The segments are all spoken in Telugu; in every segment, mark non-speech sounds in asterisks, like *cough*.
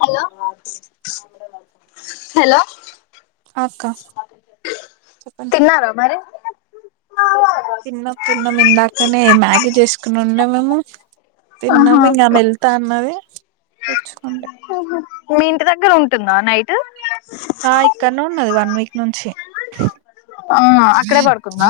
హలో హలో అ అక్క చెప్పండి తిన్నారా మరి తిన్నాం తిన్నం ఇందాకనే మ్యాగీ చేసుకుని ఉండే మేము తిన్నాము ఇంకా ఆమె వెళ్తా అన్నది కూర్చుకుండే హ మీ ఇంటి దగ్గర ఉంటుందా నైట్ ఆ ఇక్కన్నే ఉన్నది వన్ వీక్ నుంచి ఆ అక్కడే పడుకుందా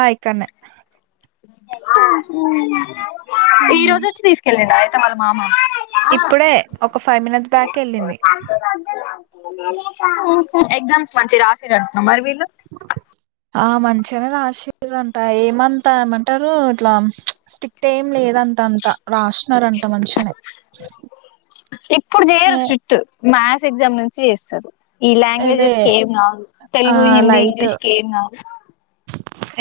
ఆ ఇక్కన్నే ఈ రోజోచ్చి తీసుకెళ్ళండి అత్తమ్మ మామ ఇప్పుడే ఒక ఫైవ్ మినిట్స్ బ్యాక్ వెళ్ళింది ఎగ్జామ్స్ మంచిగా రాసిర్రంటన మరివీళ్ళు ఆ మంచిగానే రాసిరంట ఏమంతా ఏమంటారు ఇట్లా స్టిక్ట్ ఏం లేదంత అంత రాస్తున్నారంట మంచిగనే ఇప్పుడు చేయరు స్ట్రిక్ట్ మ్యాథ్స్ ఎగ్జామ్ నుంచి చేస్తారు ఈ అదే లాంగ్వేజెస్కి ఏం కాదు ఆ తెలుగు హిందీ లైట్ ఇంగ్లీష్ కి ఏం కాదు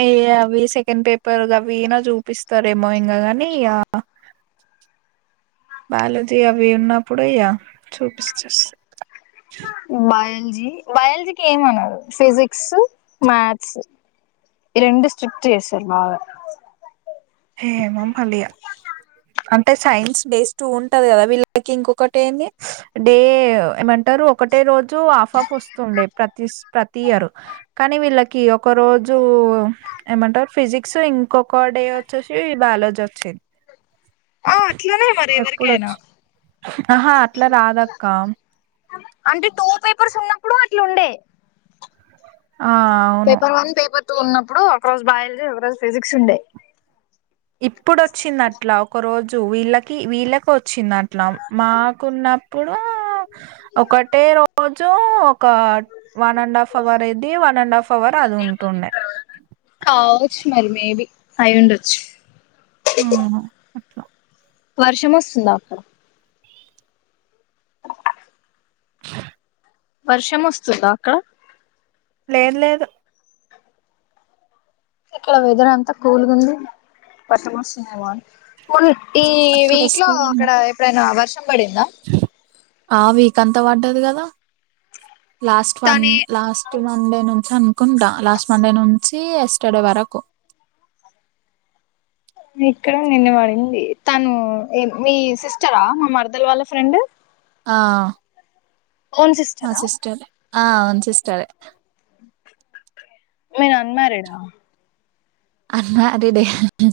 ఏ అవి సెకండ్ పెప్ పేర్ గావిన జూపిస్త్ స్తారేమో ఇంకా గాని ఇగ బయాలజీ అవి ఉన్నప్పుడు ఇగ చూపిస్తేస్తా బయ్ బయాలజీకి ఏమనారు ఫిజిక్స్ మ్యాథ్స్ ఈ రెండు స్ట్రిక్ట్ చేసారు బాగా ఏమో మళ్ళీ అంటే సైన్స్ డేస్ టూ ఉంటది కదా వీళ్ళకి ఇంకొకటి ఏంది డే ఏమంటారు ఒకటే రోజు హాఫ్ హాఫ్ వస్తుండే ప్రతిస్ ప్రతి ఇయర్ కానీ వీళ్ళకి ఒక రోజు ఏమంటారు ఫిజిక్స్ ఇంకొక డే చూసి బయాలజీ వచ్చింది ఆ అట్లనే మరి ఎవరికైనా ఎప్పుడచ్ ఆహా అట్లా రాదక్క అంటే టూ పేపర్స్ ఉన్నప్పుడు అట్లు ఉండే ఆ అవును పేపర్ వన్ పేపర్ టూ ఉన్నప్పుడు ఒక రోజు బయాలజీ ఒక రోజు ఫిజిక్స్ ఉండే ఇప్పుడు వచ్చింది అట్లా ఒక రోజు వీళ్ళకి వీళ్ళకి వచ్చింది అట్లా మాకున్నప్పుడు ఒకటే రోజు ఒక వన్ అండ్ హాఫ్ అవర్ ఇది వన్ అండ్ హాఫ్ అవర్ అది ఉంటుండే అయ్యి ఉండొచ్చు హుహు అట్లా వర్షం వస్తుందా అక్కడ *inaudible* వర్షం వస్తుందా అక్కడ లేదు లేదు ఇక్కడ వెదర్ ఎంత కూల్గా ఉంది వర్షం వస్తుందేమో అని మున్ ఈ అక్కడ వీక్ లో స్కూల్ అక్కడ ఎప్పుడైనా వర్ష్ వర్షంబడిందా ఆ వీక అంతా పడ్డది కదా లాస్ట్ వన్ తనే లాస్ట్ వన్ డే ను అనుకుంటా లాస్ట్ మండే నుంచి ఎస్టర్డే వరకు ఇక్కడ నిన్న వాడింది తను మీ సిస్టరా మా మరదలు వాళ్ళ ఫ్రెండ్ ఆ ఓన్ మా సిస్టరా సిస్టర్ ఏ ఆ ఓన్ సిస్టర్ హే మీరు అన్మ్యారీడ్డ్ హా అన్మ్యారీడ్ హే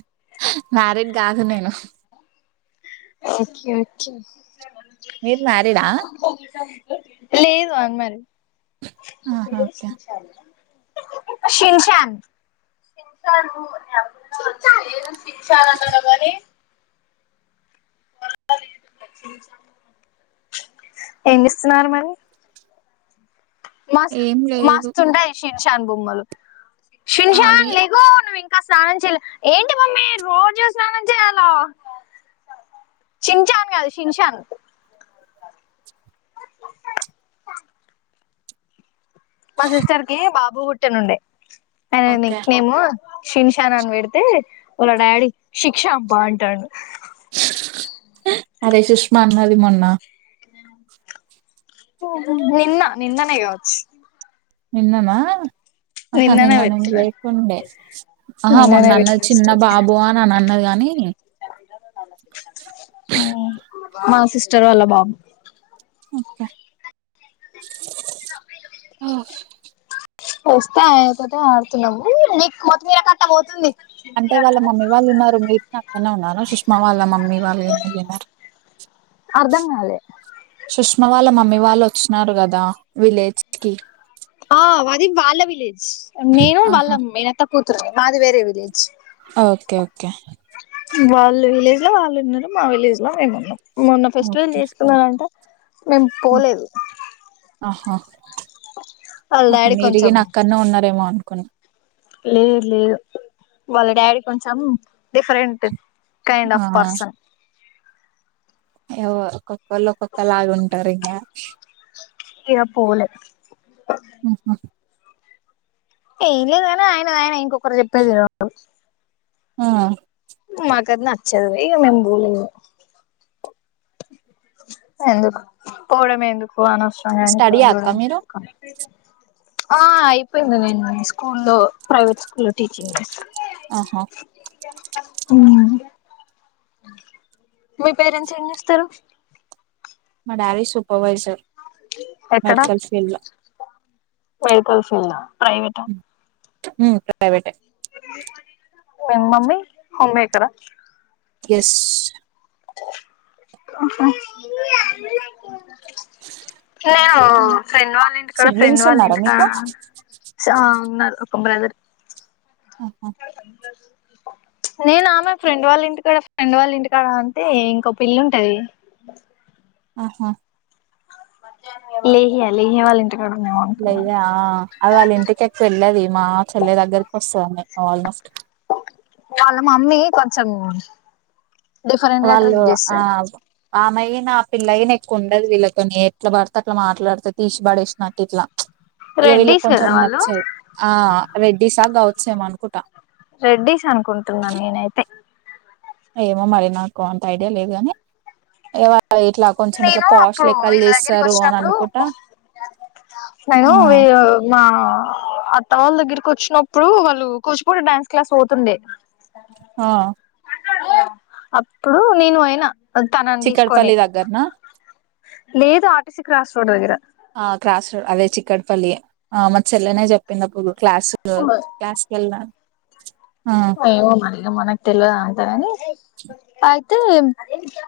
మ్యారీడ్ కాదు నేను ఓకే మీరు మ్యారీడా ఓకే లేదు అన్మ్యారీడ్ ఆహా ఓకే *inaudible* శిన్శాన్ సిసా సిన్షా అ ఏమి ఇస్తున్నారు మరి మస్ ఏం లేదు మస్తుండే యిషన్ షాన్ బొమ్మలు సిన్షన్ ఖాళీ లేగు నువ్విన్ స్నానం చేయలే ఏంటి మమ్మీ రోజు స్నానం చేయల చించాను కాదు శింసాన్ మా సిస్టర్కి బాబు పుట్ పుట్టనుండే ఆ ఓకే నిక్ నేము షిన్షానని పెడితే వాళ్ళ డాడీ శిక్ష బా అంటాడు అరే సుష్మా అన్నది మొన్నా నిన్న నిన్ననే కావచ్చు నిన్ననా అహ నిన్ననే నిన్న నేను పెట్టిన లేకుండే ఆహా మొన్న నిన్ననే అన్నది పెట్టిన చిన్న స్టోరీ బాబు అని అన్నది గాని చదవల్ల బాబు ఓకే డ వస్తే ఒకటే ఆడుతున్నాము. నీకు కొత్తి మీరకట్ట పోతుంది. అంటే వాళ్ళ మమ్మీ వాళ్ళు ఉన్నారు. మీరు నా అక్కన్నే ఉన్నార సుష్మా వాళ్ళ మమ్మీ వాళ్ళున్నారు. అర్ధం కాలే సుష్మా వాళ్ళ మమ్మీ వాళ్ళు వచ్చినారు కదా విలేజ్ కి ఆ అది వాళ్ళ విలేజ్ నేను వాళ్ళ ఆహా మేనత్త కూత్ మాది వేరే విలేజ్ ఓకే ఓకే వాళ్ళు విలేజ్ లో వాళ్ళు ఉన్నరు. మా విలేజ్ లో మేము ఉన్నం. మొన్న ఫెస్టివల్ ఓకే చేసుకున్నారంట. మేము పోలేదు వాళ్ళ ఆ డాడీ మీరిగి నా అక్కన్నే ఉన్నారేమో అనుకుని లే లేదు వాళ్ళ డాడీ కొంచం డిఫరెంట్ కైండ్ ఆ, ఆఫ్ పర్సన్ ఒక్కొక్కళ్ళు ఒక్కొక్క లాగ ఉంటరు ఇంగా ఇగ పోలే ఆ ఏం లేదు గాని ఆయన ఇంకొ ఇంకోరు చెప్పేది విను ఆ కద్ నచ్చదు ఇఅ మేం బోలేం ఇగ ఎందుక్ పోడమ్ ఎందుకు పోనసరంగాని స్టడీ తగ అక్క మీరు ఆ ఐపై నెన్ స్కూల్లో ప్రైవేట్ స్కూల్లో టీచింగ్ చేస్త ఆహా మ్ మీ పేరెంట్స్ ఏం చేస్తరు మా డాడి సూపవైసర్ ఎక్కడా వెహికల్స్ ఇలా ప్రైవేట మ్ ప్రైవేటె మ మమ్మీ హోమ్ మేకర ఎస్ అహ నేను ఫ్రెండ్ వాళ్ళ ఇంటి కాడ ఫ్రెండ్ సిబ్లింగ్స్ వాళ్ళ ఉన్నారా కాడ మీకు చ ఆ ఉన్నరు క బ్రద ఆహా *inaudible* నేను ఆమె ఫ్రెండ్ వాళ్ళ ఇంటికాడ ఫ్రెండ్ వాళ్ళ ఇంటికాడ అంటే ఇంకో పిళ్లుంటది ఆహా లేహ్యా లేెహ్యా వాళ లేయ్యా అది వాళ్ళ ఇంటికెంచి ఎళ్ళది మా చెల్లె దగ్గరకి స మె ఆల్మోస్ట్ వాళ్ళ మమ్మీ కొంచెం డిఫరెంట్ గా వాళ్ళు ట్రీట్ ఆ చేస్తది ఆమెయ్య నా పిల్ల గిన ఎక్కువ ఉండదు వీళ్ళతోని ఎట్లా పడితే అట్లా మాట్లాడితే తీసి బడేశ్నట్టిట్ల ఇగ వీళ్ళ రెడ్డీస్ కదా కొంచెం వాళ్ళు నచ్చది ఆ రెడ్డిసా గౌడ్స్ ఏమో అన్కుట రెడ్డీస్ అనుకుంటున్నా నేనైతే ఏమో మరి నాకు అంత ఐడియా లేదు గని ఇవ ఇట్లా కొంచెం ఇట్లా నేను పాష్ అప్పుడు లెక్కలు వీళ్ళ దగ్గరికి చేస్తారు అని ఒచ్చినప్పుడు అనుకుంటా నేను ఆ మా ఆ అత్త వాళ్ళ దగ్గరకి ఒచ్చినప్పుడు వాళ్ళు కుచిపూడి డ్యాన్స్ క్లాస్ పోతుండే ఆ అప్పుడు నేను అయినా తనని తీసుకొని చికడపల్లి దగ్గర నా లేదు ఆర్టీసీ క్రాస్ రోడ్ దగ్గర ఆ క్రాస్ రోడ్ అదే చిక్కట్పల్లి ఆ మా చెల్లినే చెప్పిందప్పుుడు క్లాస్ లో క్లాస్కిల్నా ఏమో మరిగ మనకి తెల్వద్ అదంత గని అతే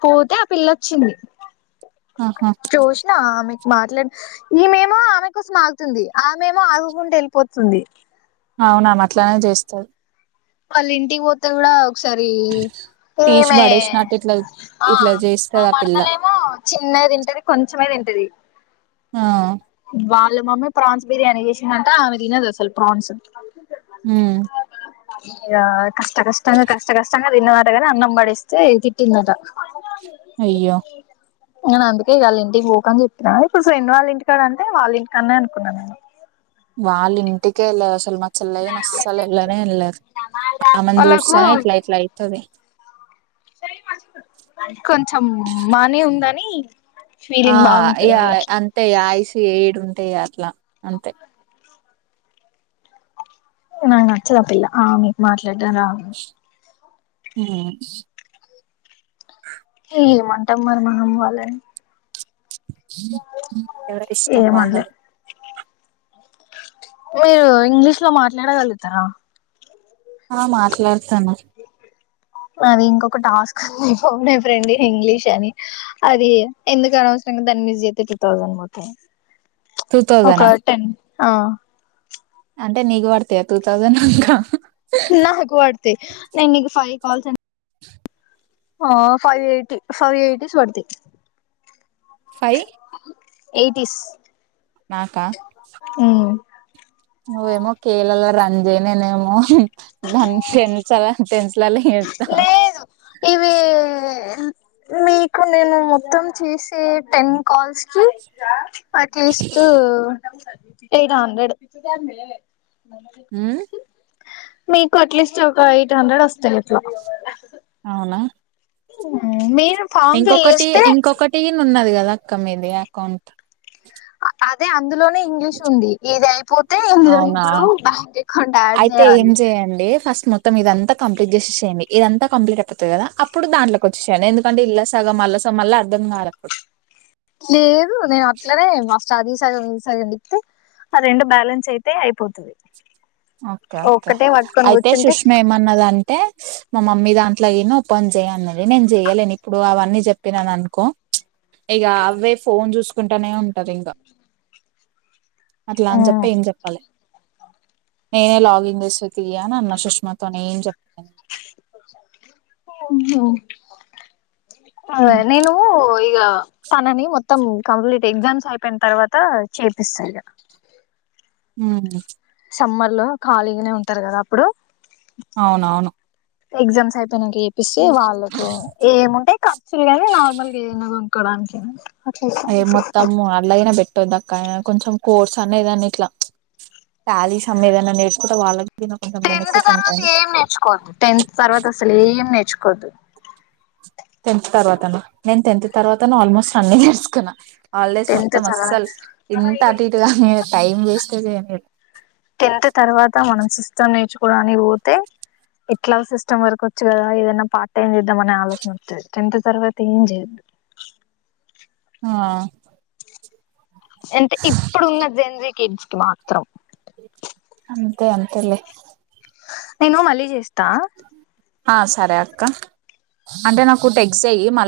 పోతే ఆ పిల్లొచ్చింది ఆహా చూసిన ఆమె మాట్లాడి ఈమేమో ఆమె కోసం ఆగుతుంది ఆ మేమో ఆగుకుండ వెళ్ళిపోతుంది తుంది అవునా ఆమె అట్లనే చేస్తాది వాళ్ళ ఇంటికి పోతే కూడా ఒకసారి తీసి మేమే పడేసినట్టు ఇట్లా ఆ ఇట్లా మా చేస్తది ఆ పిల్ల మరదలే ఏమో చిన్నగ తింటది కొంచమే తింటది ఆ వాళ్ళు మమ్మీ ప్రాన్స్ బిర్యానీ చేసిందంట ఆమె తినదు అసలు ప్రాన్స్ ఉమ్ ఇ కష్ట కష్టంగా కష్ట కష్టంగా దిన్నమాటగానే అన్నం పడేస్తే తిట్టిందట అయ్యో నేను అందుకే వాళ్ళ ఇంటికి పోకని చెప్పిన ఇప్పుడు ఫ్రెండ్ వాళ్ళ ఇంటిక్ ఇక్కడంటే వాళ్ళ ఇంకానే అనుకున్నాను నేను వాళ్ళ ఇంటికేలే అస్ చల్ మ చల్లన్ అస్సల్ ఎల్లనే వెళదు ఆమెను వాళ్ళకు చూసనే ఇట్లా ఇట్ల అయితది నీ ఆ ఇయ అంతే ఇగ ఐస్ ఏడు ఉంటాయి అట్లా అంతే నాక్ నచ్చదు ఆ పిల్ల ఆ మీ మాట్ ఎట్టర మ్మ్ *inaudible* ఏం అంటం మరి మనం వాళ్ళని ఎవరి ఇష్టం ఏమనలేం వాళ్ళది మీరు ఇంగ్లీష్ లో మాట్లాడగలుగుతారా ఆ మాట్లాడుతాను నాది ఇంకొక టాస్క్ *unintelligible* ఫోన్ ఏ ఫ్రెండ్ ఇంగ్లీష్ అని అది ఎందుకనవసరంగా దాని మిస్ అతే టూ థౌజండ్ పోతాయి టూ థౌజనా ఒక టెన్ ఆ అంటే నీకు పడతయ టూ తౌసండ్ అంక నాక్ వాడ్తయి నేను నీకు ఫైవ్ తౌసండ్ ఛ్ ఆ ఫైవ్ ఎయిటీ ఫైవ్ ఎయిటీస్ పడ్తాయి ఫై ఎయిటీస్ నాకా నువ్వేమో కేలల్లా రంజీ నేేనేేమో ద టన్సాల టెన్సెలల్ ఏతా లేదు ఇవి మీకు నేను మొత్తం చేసే టెన్ కాల్స్ అకేస్ ఎ హండ్రెడ్ పిచ్చిందనివే మ మీకు అట్లీస్ట్ ఒక ఎయిట్ హండ్రెడ్ వస్తాయి అట్లా అవునా మేన్ ఇంకొకటి ఇంకొకటి ఉన్నది కదా అక్క మీది అకౌంట్ అఆద్ ఇందులోనే ఇంగ్లీష్ ఉంది ఇది అయిపోతే ఇందులో అవునా ఇప్పుడు బ్యాంక్ అకౌంట్ అడ్ అయితే ఏం చేయాలి చేయండి ఫస్ట్ మొత్తం ఇదంతా కంప్లీట్ చేసేసేయండి ఇదంతా కంప్లీట్ అయిపోతతుంది కదా అప్పుడు దాంట్కి వచ్చేయండి ఎందుకంటే ఇల్లా సగ మళ్ళ స మళ్ళీ అర్థం కాలప్పుడు లేదు నేను అట్లనే మస్త్ చదిససగ నిలిప్తే ఆ రెండు బ్యాలెన్స్ అయితే అయిపోతుంది ఓకే ఓకే అయితే సుష్మ ఏమన్నదంటే స్ మా మమ్మీ దాంట్లో ఒఓపన్ చేయన్నడి నేను చెయలేను ఇప్పుడు అవన్నీ చెప్పినను అనుకో ఇక అవే ఫోన్ చూసుకుంటానే ఉంటంది ఇంగా అట్లా అని చెప్పే ఏం చెప్పాలి నేనే లాగిన్ చేసే తీయ అని అన్న సుష్మాతోనే ఏం చెప్పలే ఓహ అ నేను ఇ తనని మొత్తం కంప్లీట్ ఎగ్జామ్స్ అయిపోయిన తర్వాత చేపిస్తా ఇక హ చెమ్మర్లు ఖాళీగానే ఉంటారు కదా అప్పుడు అవునవును ఎగ్జా సయిపో న చప్పస్తే వాళ్ళలకు ఏముంటాయి ఖర్చులు నీ నార్మల్గా ఏదనా ఉ క్కనికినికి ఏ మత్తమ్ అలాగనా పెట్ట్టందాక కా కొంచెం కోర్స్ అన్న ఏదన్నా ఇట్లా టాలీస్ అమ్ ఏదన్నా నేర్చుకుంటే వాళ్ళకి దీని కొంచెం టెన్త్ బెనిఫిట్ తర్వాత ఉంటాయి ఏం నేర్చుకోద్దు టెన్త్ తర్వాత అసలు ఏం నేర్చుకోవద్దు టెన్త్ తర్వాతన నేను టెన్త్ తర్వాత ఆల్మోస్ట్ అన్ని ఇయర్స్కున్నా హాలిడేస్ టెన్త్ మొత్తం తర్వాత అస్సలు ఇంత అటుటుగా న టైం వేస్ట్ చేయరు సిం నేర్చుకోవడానికి పోతే ఇట్లా సిస్టమ్ వరకు వచ్చు కదా ఏదైనా పార్ట్ టైం చేద్దామనే ఆలోచన వచ్చంది టెన్త్ తర్వాత ఏం చేయద్దు ఆ అంటే ఇప్పుడున్న జెంజికిడ్స్ మాత్రం అంతే అంతే లే నేను మళ్ళీ చేస్తా తా ఆ సరే అక్క అంటే నాకు టెక్స్ట్ చెయ్యి మళీ